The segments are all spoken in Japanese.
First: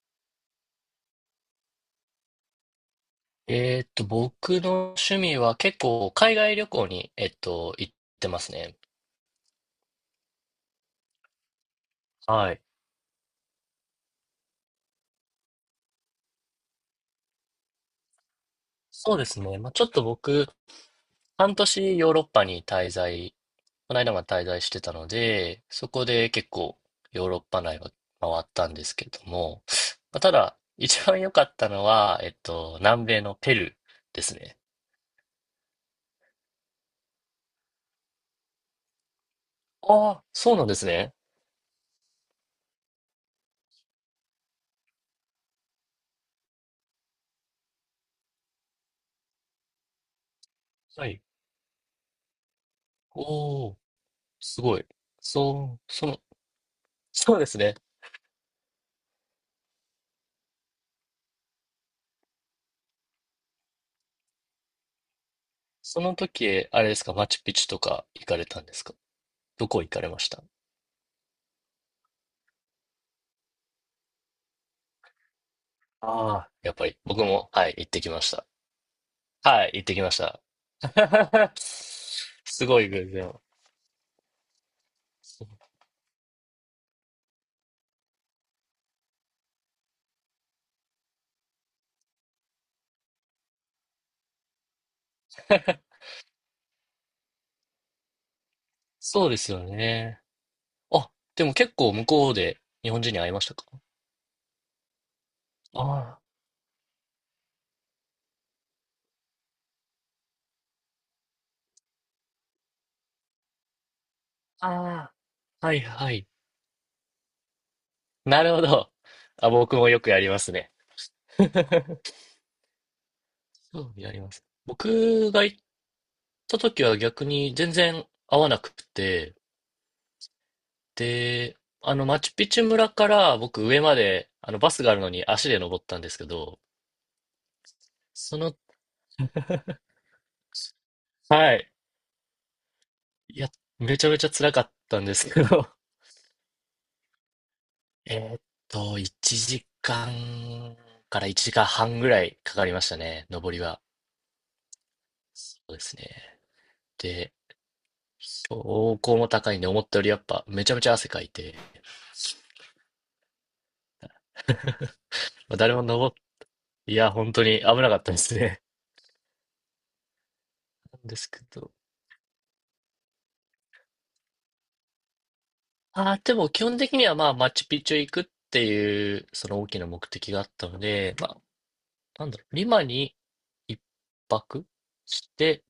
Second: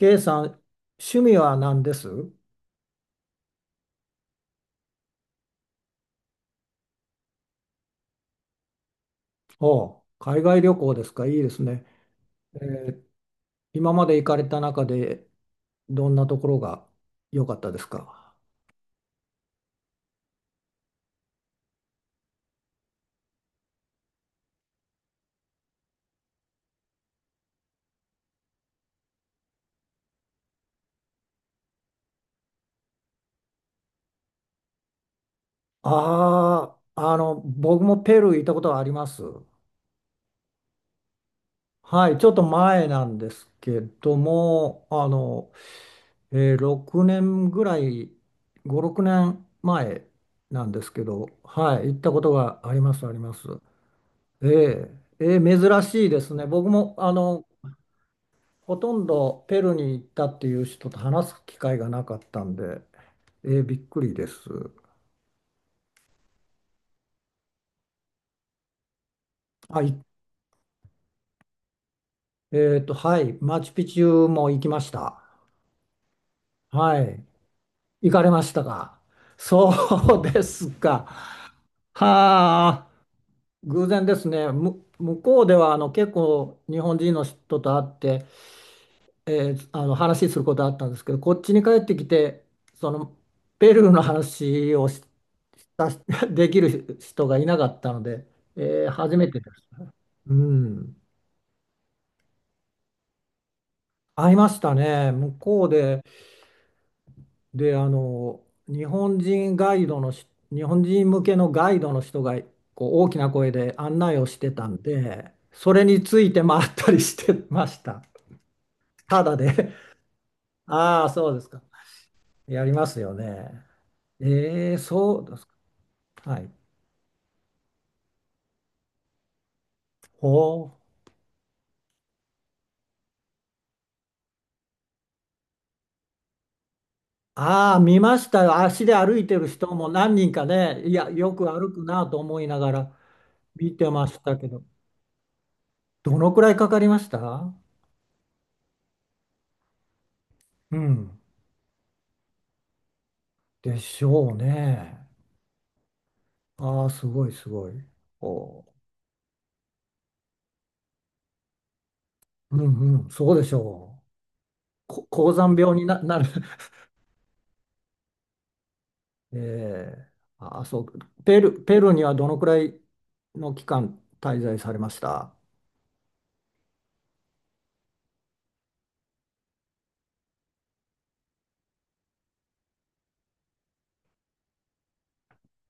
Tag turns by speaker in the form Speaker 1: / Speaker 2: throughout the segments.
Speaker 1: K さん、趣味は何です？
Speaker 2: 僕の趣味は結構海外旅行に、行ってますね。
Speaker 1: おう、海外旅行ですか。いいですね。
Speaker 2: は
Speaker 1: え
Speaker 2: い。
Speaker 1: ー今まで行かれた中でどんなところが良かったですか？
Speaker 2: そうですね。まあ、ちょっと僕、半年ヨーロッパに滞在、この間まで滞在してたので、そこで結構ヨーロッパ内は回ったんですけれども、まあ、ただ、一番良かったのは、南米のペルーですね。
Speaker 1: ああー、僕もペルー行ったことはあります。
Speaker 2: ああ、そうなんですね。
Speaker 1: はい、ちょっと前なんですけども、6年ぐらい、5、6年前なんですけ
Speaker 2: はい。
Speaker 1: ど、はい、行ったことがあります、あります。
Speaker 2: おお
Speaker 1: え
Speaker 2: すごい。
Speaker 1: えええ珍
Speaker 2: そう、
Speaker 1: し
Speaker 2: そ
Speaker 1: い
Speaker 2: の、
Speaker 1: ですね。僕も
Speaker 2: そうですね。
Speaker 1: ほとんどペルーに行ったっていう人と話す機会がなかったんで、びっくりです。
Speaker 2: その時、あれですか、マチュピチュとか行かれたんですか？ど
Speaker 1: は
Speaker 2: こ行
Speaker 1: い。
Speaker 2: かれました？
Speaker 1: はい。マチュピチュも行きました。
Speaker 2: ああ、やっぱり、
Speaker 1: はい。
Speaker 2: 僕も、はい、行ってき
Speaker 1: 行
Speaker 2: ま
Speaker 1: かれ
Speaker 2: し
Speaker 1: ま
Speaker 2: た。
Speaker 1: したか？
Speaker 2: はい、行ってきまし
Speaker 1: そう
Speaker 2: た。
Speaker 1: ですか。
Speaker 2: すご
Speaker 1: はあ、
Speaker 2: い偶然。
Speaker 1: 偶然ですね。向こうでは結構日本人の人と会って、話することあったんですけど、こっちに帰ってきて、そのペルーの話をしした し できる人がいなかったので、初め
Speaker 2: そうで
Speaker 1: てで
Speaker 2: すよ
Speaker 1: す。
Speaker 2: ね。
Speaker 1: うん、
Speaker 2: あ、でも結構向こうで日本人に会いましたか？
Speaker 1: 会いましたね、向こうで、
Speaker 2: あ
Speaker 1: で、日本人ガイドのし、日本人向けのガイドの人がこう大きな声で案内をしてた
Speaker 2: あ、
Speaker 1: ん
Speaker 2: あ
Speaker 1: で、
Speaker 2: あ、
Speaker 1: そ
Speaker 2: はい
Speaker 1: れに
Speaker 2: は
Speaker 1: つ
Speaker 2: い。
Speaker 1: いて回ったりしてました。
Speaker 2: なるほど。
Speaker 1: ただ
Speaker 2: あ、
Speaker 1: で、
Speaker 2: 僕もよくやり ますね。
Speaker 1: ああ、そうですか。やりますよね。
Speaker 2: そう、やります。
Speaker 1: そ
Speaker 2: 僕
Speaker 1: う、
Speaker 2: が行っ
Speaker 1: はい。
Speaker 2: た時は逆に全然会わなくて、
Speaker 1: ほう。
Speaker 2: で、あの、マチュピチュ村から僕上まで、あの、バスがあるのに足で登ったんですけど、
Speaker 1: ああ、見まし
Speaker 2: そ
Speaker 1: たよ。
Speaker 2: の、
Speaker 1: 足で歩いてる人も何人かね、いや、よく
Speaker 2: は
Speaker 1: 歩
Speaker 2: い。
Speaker 1: くなと思いながら
Speaker 2: いや、
Speaker 1: 見て
Speaker 2: めち
Speaker 1: ま
Speaker 2: ゃめ
Speaker 1: し
Speaker 2: ちゃ
Speaker 1: たけ
Speaker 2: 辛か
Speaker 1: ど、
Speaker 2: ったんですけど、
Speaker 1: どのくらいかかりました？
Speaker 2: えーっ1時間か
Speaker 1: う
Speaker 2: ん
Speaker 1: ん。
Speaker 2: から1時間半ぐらいかかりましたね、登り
Speaker 1: で
Speaker 2: は。
Speaker 1: しょうね。
Speaker 2: そうですね。
Speaker 1: ああ、すご
Speaker 2: で、
Speaker 1: いすごい。お
Speaker 2: 標
Speaker 1: う。
Speaker 2: 高も高いんで、思ったよりやっぱめちゃめちゃ汗かいて、
Speaker 1: うんうん、そうでしょう。高山
Speaker 2: まあ
Speaker 1: 病
Speaker 2: 誰も
Speaker 1: にな、
Speaker 2: 登っ、
Speaker 1: なる。
Speaker 2: いや、本当に危なかったですね。
Speaker 1: ええああ、そう。
Speaker 2: なんですけ
Speaker 1: ペル、
Speaker 2: ど、
Speaker 1: ペルーにはどのくらいの期間滞在されました？
Speaker 2: ああ、でも基本的にはまあ、マチュピチュ行くっていう、その大きな目的があったので、まあ、なんだろう、リマに一泊して、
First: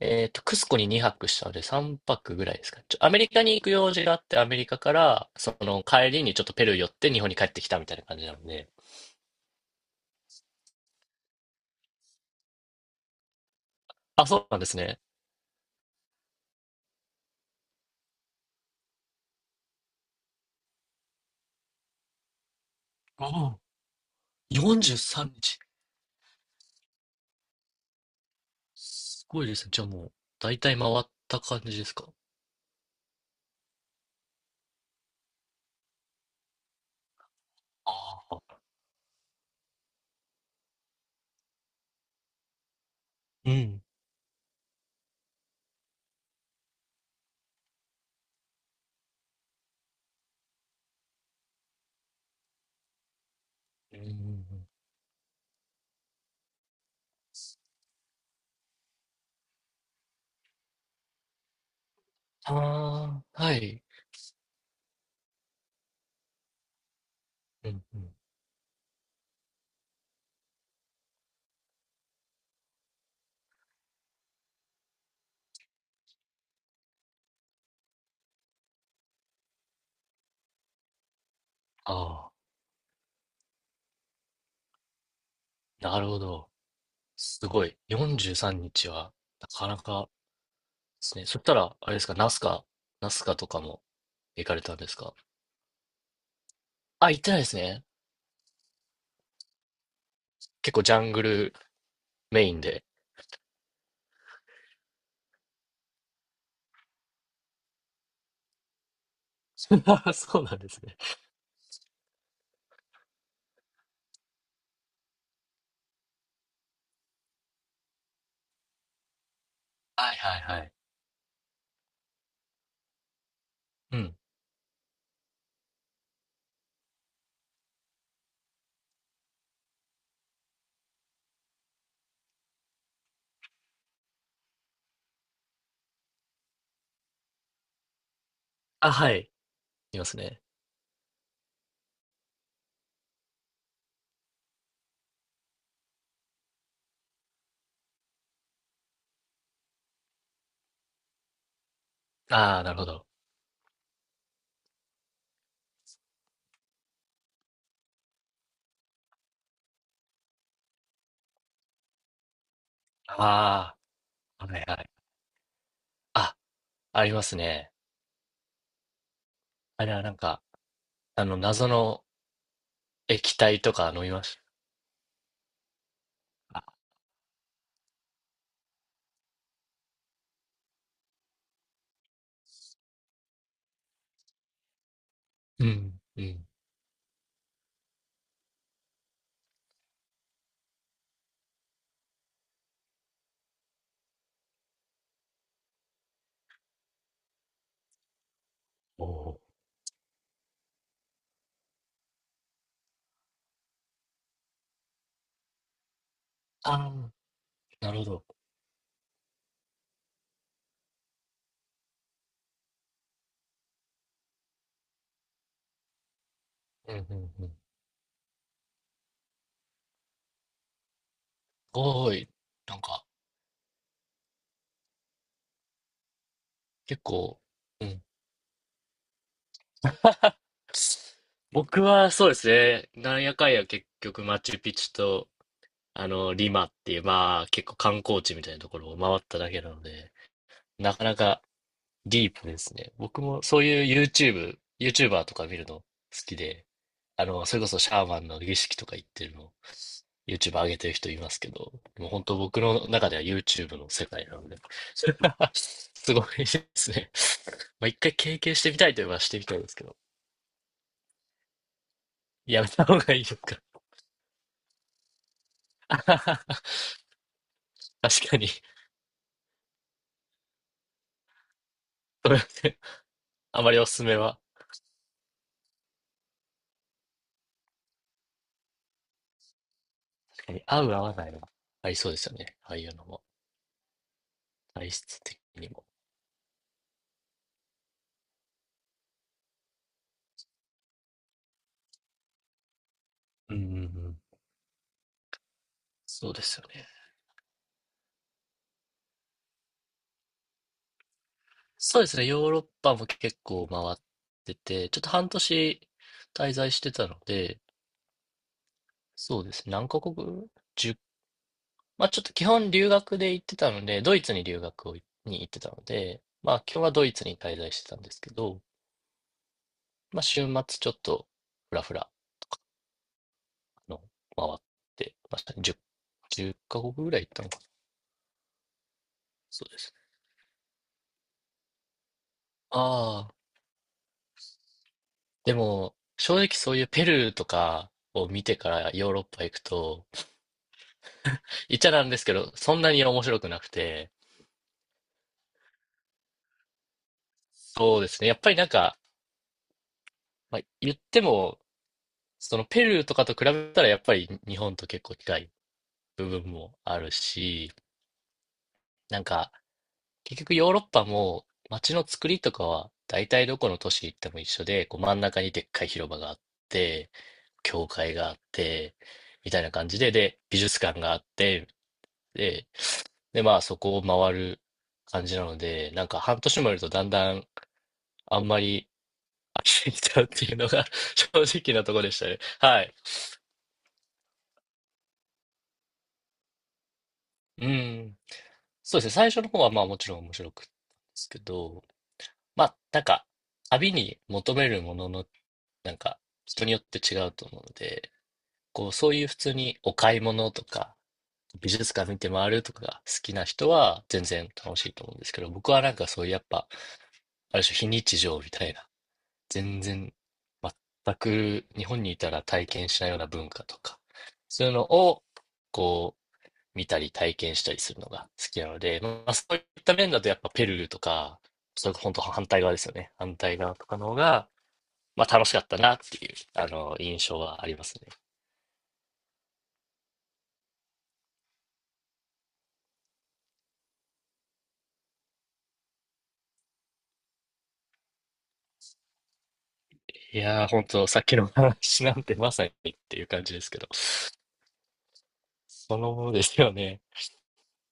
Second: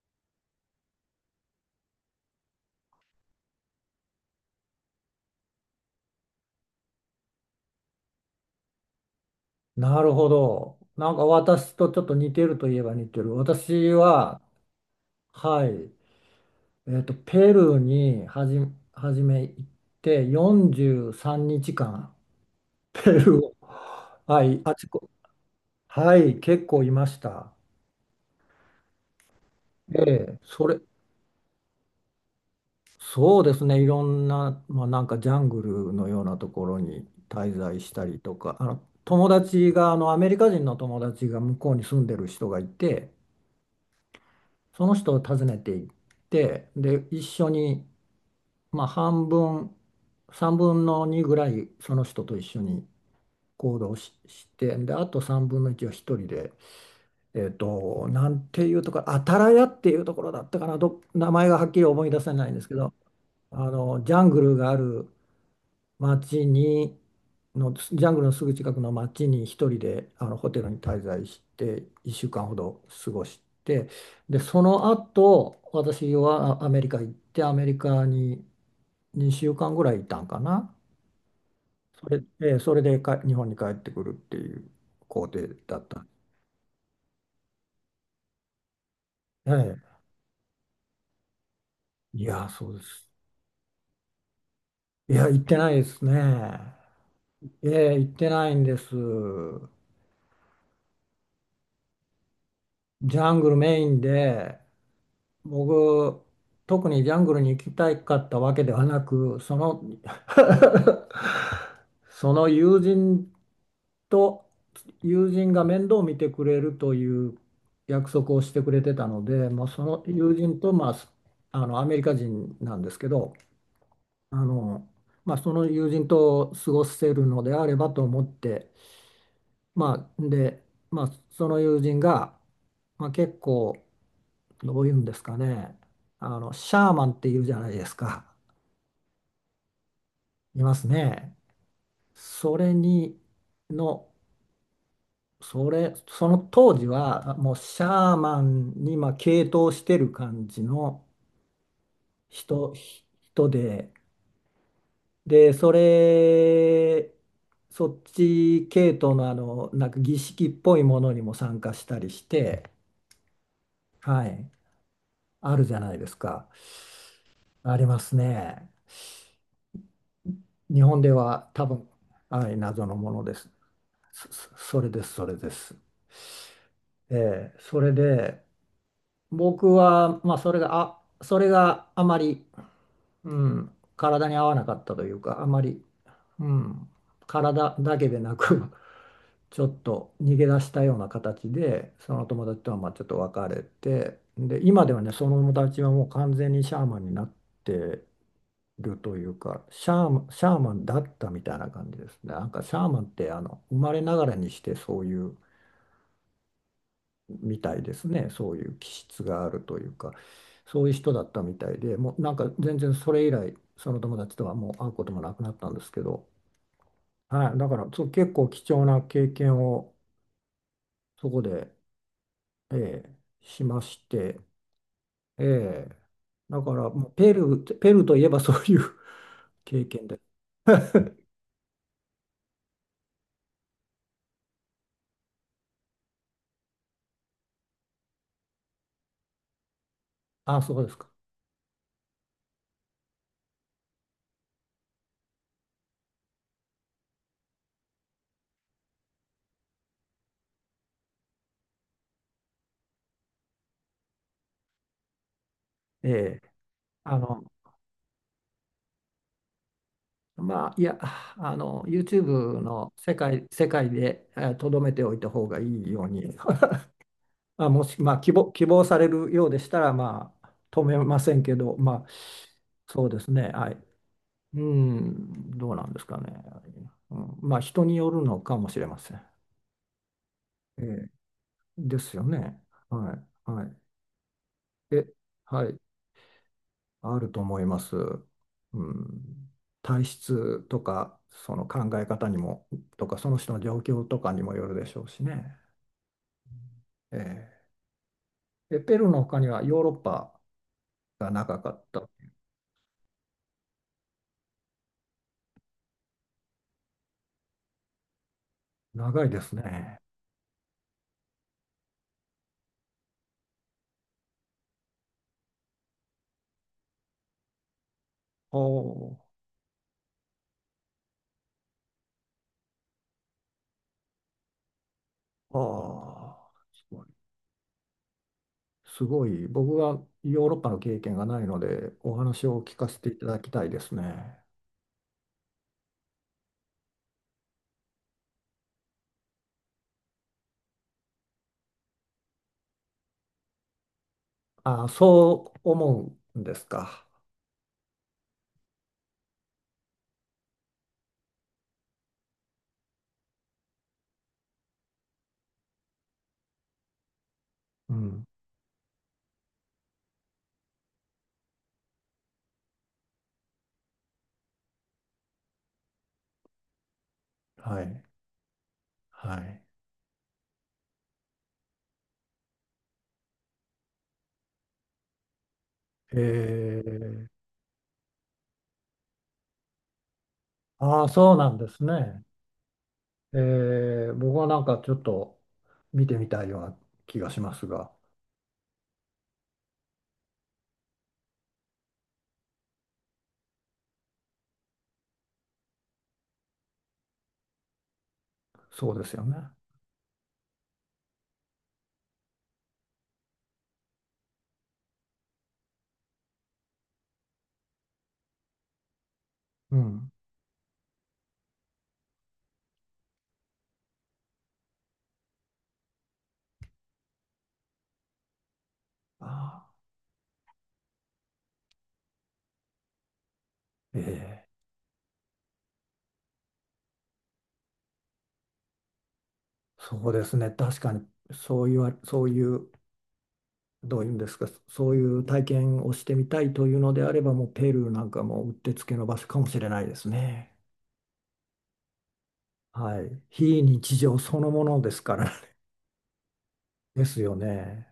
Speaker 2: クスコに2泊したので3泊ぐらいですか。ちょ、アメリカに行く用事があって、アメリカから、その帰りにちょっとペルー寄って日本に帰ってきたみたいな感じなので。
Speaker 1: なるほど。なんか私とちょっと似てるといえば似てる。私
Speaker 2: あ、そ
Speaker 1: は、
Speaker 2: うなんですね。
Speaker 1: はい、ペルーにはじめ行って43日間、ペルー
Speaker 2: あ
Speaker 1: を、
Speaker 2: あ、
Speaker 1: はい、あち
Speaker 2: 43
Speaker 1: こ、
Speaker 2: 日。
Speaker 1: はい、結構いました。
Speaker 2: すごいですね。じゃあもう、
Speaker 1: ええ、
Speaker 2: だいたい回った感じですか。
Speaker 1: そうですね、いろんな、まあ、なんかジャングルのようなところに滞在したり
Speaker 2: あ
Speaker 1: と
Speaker 2: あ、
Speaker 1: か、あの友達が、あのアメリカ人の友達が向こうに住んでる人がいて、
Speaker 2: うん。
Speaker 1: その人を訪ねていって、で、一緒に、まあ、半分、3分の2ぐらい、その人と一緒に行動
Speaker 2: うんうんう
Speaker 1: し、し
Speaker 2: ん。
Speaker 1: て、で、あと3分の1は一人で、なんていうところ、アタラヤっていうところだったかな、名前がはっきり思い出せないんですけど、
Speaker 2: ああ、は
Speaker 1: あ
Speaker 2: い。
Speaker 1: のジャングルがある。町に
Speaker 2: う
Speaker 1: のジ
Speaker 2: んう
Speaker 1: ャン
Speaker 2: ん
Speaker 1: グルのすぐ近くの町に一人であのホテルに滞在して1週間ほど過ごして、でその後私はアメリカ行ってアメリカに2週間ぐらいいたんかな。それ
Speaker 2: ああ、
Speaker 1: で、それでか日本に帰ってくるっていう工程だっ
Speaker 2: な
Speaker 1: た。
Speaker 2: るほど。すごい。43日は、なか
Speaker 1: え
Speaker 2: な
Speaker 1: え。
Speaker 2: かですね。そしたら、あれですか、
Speaker 1: い
Speaker 2: ナス
Speaker 1: や、
Speaker 2: カ、
Speaker 1: そうです。
Speaker 2: ナスカとかも行かれたんです
Speaker 1: い
Speaker 2: か？
Speaker 1: や、行ってないですね。
Speaker 2: あ、行ってないです
Speaker 1: え
Speaker 2: ね。
Speaker 1: え、行ってないんです。
Speaker 2: 結構ジャングルメインで。
Speaker 1: ジャングルメインで僕、特にジャングルに行きたかったわけではなく、そ
Speaker 2: そ
Speaker 1: の
Speaker 2: うなんですね。
Speaker 1: その友人と友人が面倒を見てくれるという約束をしてくれてたので、まあ、その
Speaker 2: はい
Speaker 1: 友
Speaker 2: はい
Speaker 1: 人
Speaker 2: はい。
Speaker 1: と、まあ、あのアメリカ人なんですけど、
Speaker 2: うん。
Speaker 1: あの、まあ、その友人と過ごせるのであればと思って、まあ、で、まあ、その友人が、まあ、結構どういうんですかね。シャーマンっていうじゃないですか。
Speaker 2: あ、はい。いますね。
Speaker 1: いますね。それに、の、それ、その当時は、もうシャーマンに、まあ、傾倒してる感じの
Speaker 2: ああ、
Speaker 1: 人、
Speaker 2: なるほど。
Speaker 1: 人で、で、そっち系統のなんか儀式っぽいものにも参加したりして、
Speaker 2: あ
Speaker 1: は
Speaker 2: あ、
Speaker 1: い、
Speaker 2: はいはい。
Speaker 1: あるじゃないです
Speaker 2: あ、
Speaker 1: か。
Speaker 2: ありますね。
Speaker 1: ありますね。
Speaker 2: あれはなんか、
Speaker 1: 日本で
Speaker 2: あの、
Speaker 1: は多
Speaker 2: 謎
Speaker 1: 分、
Speaker 2: の
Speaker 1: はい、謎のもので
Speaker 2: 液
Speaker 1: すね。
Speaker 2: 体とか飲みま
Speaker 1: そ、
Speaker 2: した。
Speaker 1: そそれです、それです。
Speaker 2: あ
Speaker 1: ええ、それで、僕は、まあ、それがあまり、うん、体に合わなかったというか、あま
Speaker 2: う
Speaker 1: り、
Speaker 2: ん、うん。
Speaker 1: うん、体だけでなく、ちょっと逃げ出したような形で、その友達とはまあちょっと別れて、で、今ではね、その友達はもう完全にシャーマンになってる
Speaker 2: お
Speaker 1: という
Speaker 2: お。
Speaker 1: か、シャーマンだったみたいな感じですね。なんかシャーマンって、生まれながらにしてそういう、
Speaker 2: ああ、
Speaker 1: みたい
Speaker 2: な
Speaker 1: で
Speaker 2: るほ
Speaker 1: す
Speaker 2: ど。
Speaker 1: ね。そういう気質があるというか、そういう人だったみたいで、もうなんか全然それ以来、その友達とはもう会うこともなくなったんですけど、
Speaker 2: うんうんう
Speaker 1: はい、
Speaker 2: ん。
Speaker 1: だからそう結構貴重な経験をそこで、
Speaker 2: ごい。なん
Speaker 1: え
Speaker 2: か、
Speaker 1: えしまして、ええだから
Speaker 2: 結
Speaker 1: もうペ
Speaker 2: 構、
Speaker 1: ルー、
Speaker 2: う
Speaker 1: ペ
Speaker 2: ん。
Speaker 1: ルーといえばそういう 経験で、
Speaker 2: 僕はそうですね、なんやかんや結局マチュピチュと、あの、リマっていう、まあ結構観光地みたいなところを回っただけなので、
Speaker 1: あ、そうで
Speaker 2: な
Speaker 1: す
Speaker 2: か
Speaker 1: か。
Speaker 2: なかディープですね。僕もそういう YouTube、YouTuber とか見るの好きで、あの、それこそシャーマンの儀式とか行ってるの YouTube 上げてる人いますけど、もう本当僕の中では YouTube の世界なので、
Speaker 1: え
Speaker 2: すご
Speaker 1: え
Speaker 2: いですね。
Speaker 1: あの、
Speaker 2: まあ一回経験してみたいといえばしてみたいですけど、
Speaker 1: まあ、いや、YouTube
Speaker 2: やめた
Speaker 1: の
Speaker 2: 方
Speaker 1: 世
Speaker 2: がいいです
Speaker 1: 界、
Speaker 2: か？
Speaker 1: 世界で、とどめておいた方がいいように あ、もし、まあ、
Speaker 2: 確
Speaker 1: 希
Speaker 2: かに、
Speaker 1: 望、
Speaker 2: す
Speaker 1: 希望されるようでしたら、まあ、止めませんけど、まあ、
Speaker 2: みません。
Speaker 1: そうですね、
Speaker 2: あま
Speaker 1: はい。
Speaker 2: りおすすめは、
Speaker 1: うん、どうなんですかね。うん、まあ、人によるのかもしれません。
Speaker 2: 確かに合
Speaker 1: え
Speaker 2: う合
Speaker 1: え、
Speaker 2: わないはあり
Speaker 1: で
Speaker 2: そう
Speaker 1: す
Speaker 2: で
Speaker 1: よ
Speaker 2: すよね。
Speaker 1: ね。
Speaker 2: ああいうの
Speaker 1: は
Speaker 2: も、
Speaker 1: い、はい。
Speaker 2: 体
Speaker 1: え、
Speaker 2: 質的に
Speaker 1: はい、
Speaker 2: も。
Speaker 1: あると思います。うん、体質とか、その考え方にも、とか、その人
Speaker 2: うん
Speaker 1: の
Speaker 2: うん
Speaker 1: 状況
Speaker 2: うん。
Speaker 1: とかにもよるでしょうしね。
Speaker 2: そうですよね。
Speaker 1: ええ、ペルーの他にはヨーロッパが長かっ
Speaker 2: そうで
Speaker 1: た。
Speaker 2: すね。ヨーロッパも結構回ってて、ちょっと半年滞在してたので、
Speaker 1: 長いで
Speaker 2: そうで
Speaker 1: す
Speaker 2: すね。何
Speaker 1: ね。
Speaker 2: カ国？ 10、 まあちょっと基本留学で行ってたので、ドイツに留学をいに行ってたので、まあ今日はドイツに滞在してたんですけど、
Speaker 1: お
Speaker 2: まあ週末ちょっとふらふらあの回ってました
Speaker 1: あ
Speaker 2: ね。10、じゅ
Speaker 1: あ
Speaker 2: っ
Speaker 1: ー、
Speaker 2: カ
Speaker 1: す
Speaker 2: 国
Speaker 1: ごい。
Speaker 2: ぐらい行ったのかな。
Speaker 1: すごい。
Speaker 2: そう
Speaker 1: 僕
Speaker 2: です。
Speaker 1: はヨーロッパの経験がないので、お話を聞かせていた
Speaker 2: ああ、
Speaker 1: だきたいですね。
Speaker 2: でも正直そういうペルーとかを見てからヨーロッパ行くと、言っちゃなんですけど、そんなに面白くなくて、
Speaker 1: あーそう思うんですか。
Speaker 2: そうですね。やっぱりなんか、まあ、言っても、そのペルーとかと比べたらやっぱり日本と結構近い部分もあるし、
Speaker 1: うん。
Speaker 2: なんか、結局ヨーロッパも街の作りとかは大体どこの都市行っても一緒で、こう真ん中にでっかい広場があって、
Speaker 1: は
Speaker 2: 教
Speaker 1: い。
Speaker 2: 会があって、
Speaker 1: は
Speaker 2: みたい
Speaker 1: い。
Speaker 2: な感じで、で、美術館があって、で、で、まあそこを回る感じなので、なん
Speaker 1: え
Speaker 2: か半年もいるとだん
Speaker 1: ー、
Speaker 2: だんあんまり飽きてきちゃうっていうのが
Speaker 1: ああ、
Speaker 2: 正
Speaker 1: そうなんで
Speaker 2: 直
Speaker 1: す
Speaker 2: なとこでし
Speaker 1: ね。
Speaker 2: たね。はい。
Speaker 1: 僕はなんかちょっと見てみたいような気がします
Speaker 2: う
Speaker 1: が、
Speaker 2: ん。そうですね。最初の方はまあもちろん面白くったですけど、まあ、なんか、旅に求めるものの、なんか、人によって違うと思うので、こ
Speaker 1: そ
Speaker 2: う、
Speaker 1: うで
Speaker 2: そ
Speaker 1: す
Speaker 2: う
Speaker 1: よ
Speaker 2: いう普
Speaker 1: ね。
Speaker 2: 通にお買い物とか、美術館見て回るとかが好きな人は全然楽しいと思うんですけど、僕はなんかそういうやっぱ、ある種非日常みたいな、
Speaker 1: う
Speaker 2: 全
Speaker 1: ん。
Speaker 2: 然、全く日本にいたら体験しないような文化とか、そういうのを、こう、見たり体験したりするのが好きなので、まあ、そう
Speaker 1: あ
Speaker 2: いった面だとやっぱペルーとか、それこそ本当反対側ですよね。反対側とかの方
Speaker 1: あ、
Speaker 2: が、
Speaker 1: ええ
Speaker 2: まあ楽しかったなっていう、あの、印象はありますね。
Speaker 1: そうですね。確かに、そういうどういうんですか、そういう体験をしてみたいというのであれば、もうペルーなんかもうってつけの場所かもしれないです
Speaker 2: い
Speaker 1: ね。
Speaker 2: やー、本当さっきの話なんてまさにっ
Speaker 1: は
Speaker 2: て
Speaker 1: い。
Speaker 2: いう感じ
Speaker 1: 非
Speaker 2: ですけど、
Speaker 1: 日常そのものですから。
Speaker 2: そのものですよ ね。
Speaker 1: ですよね。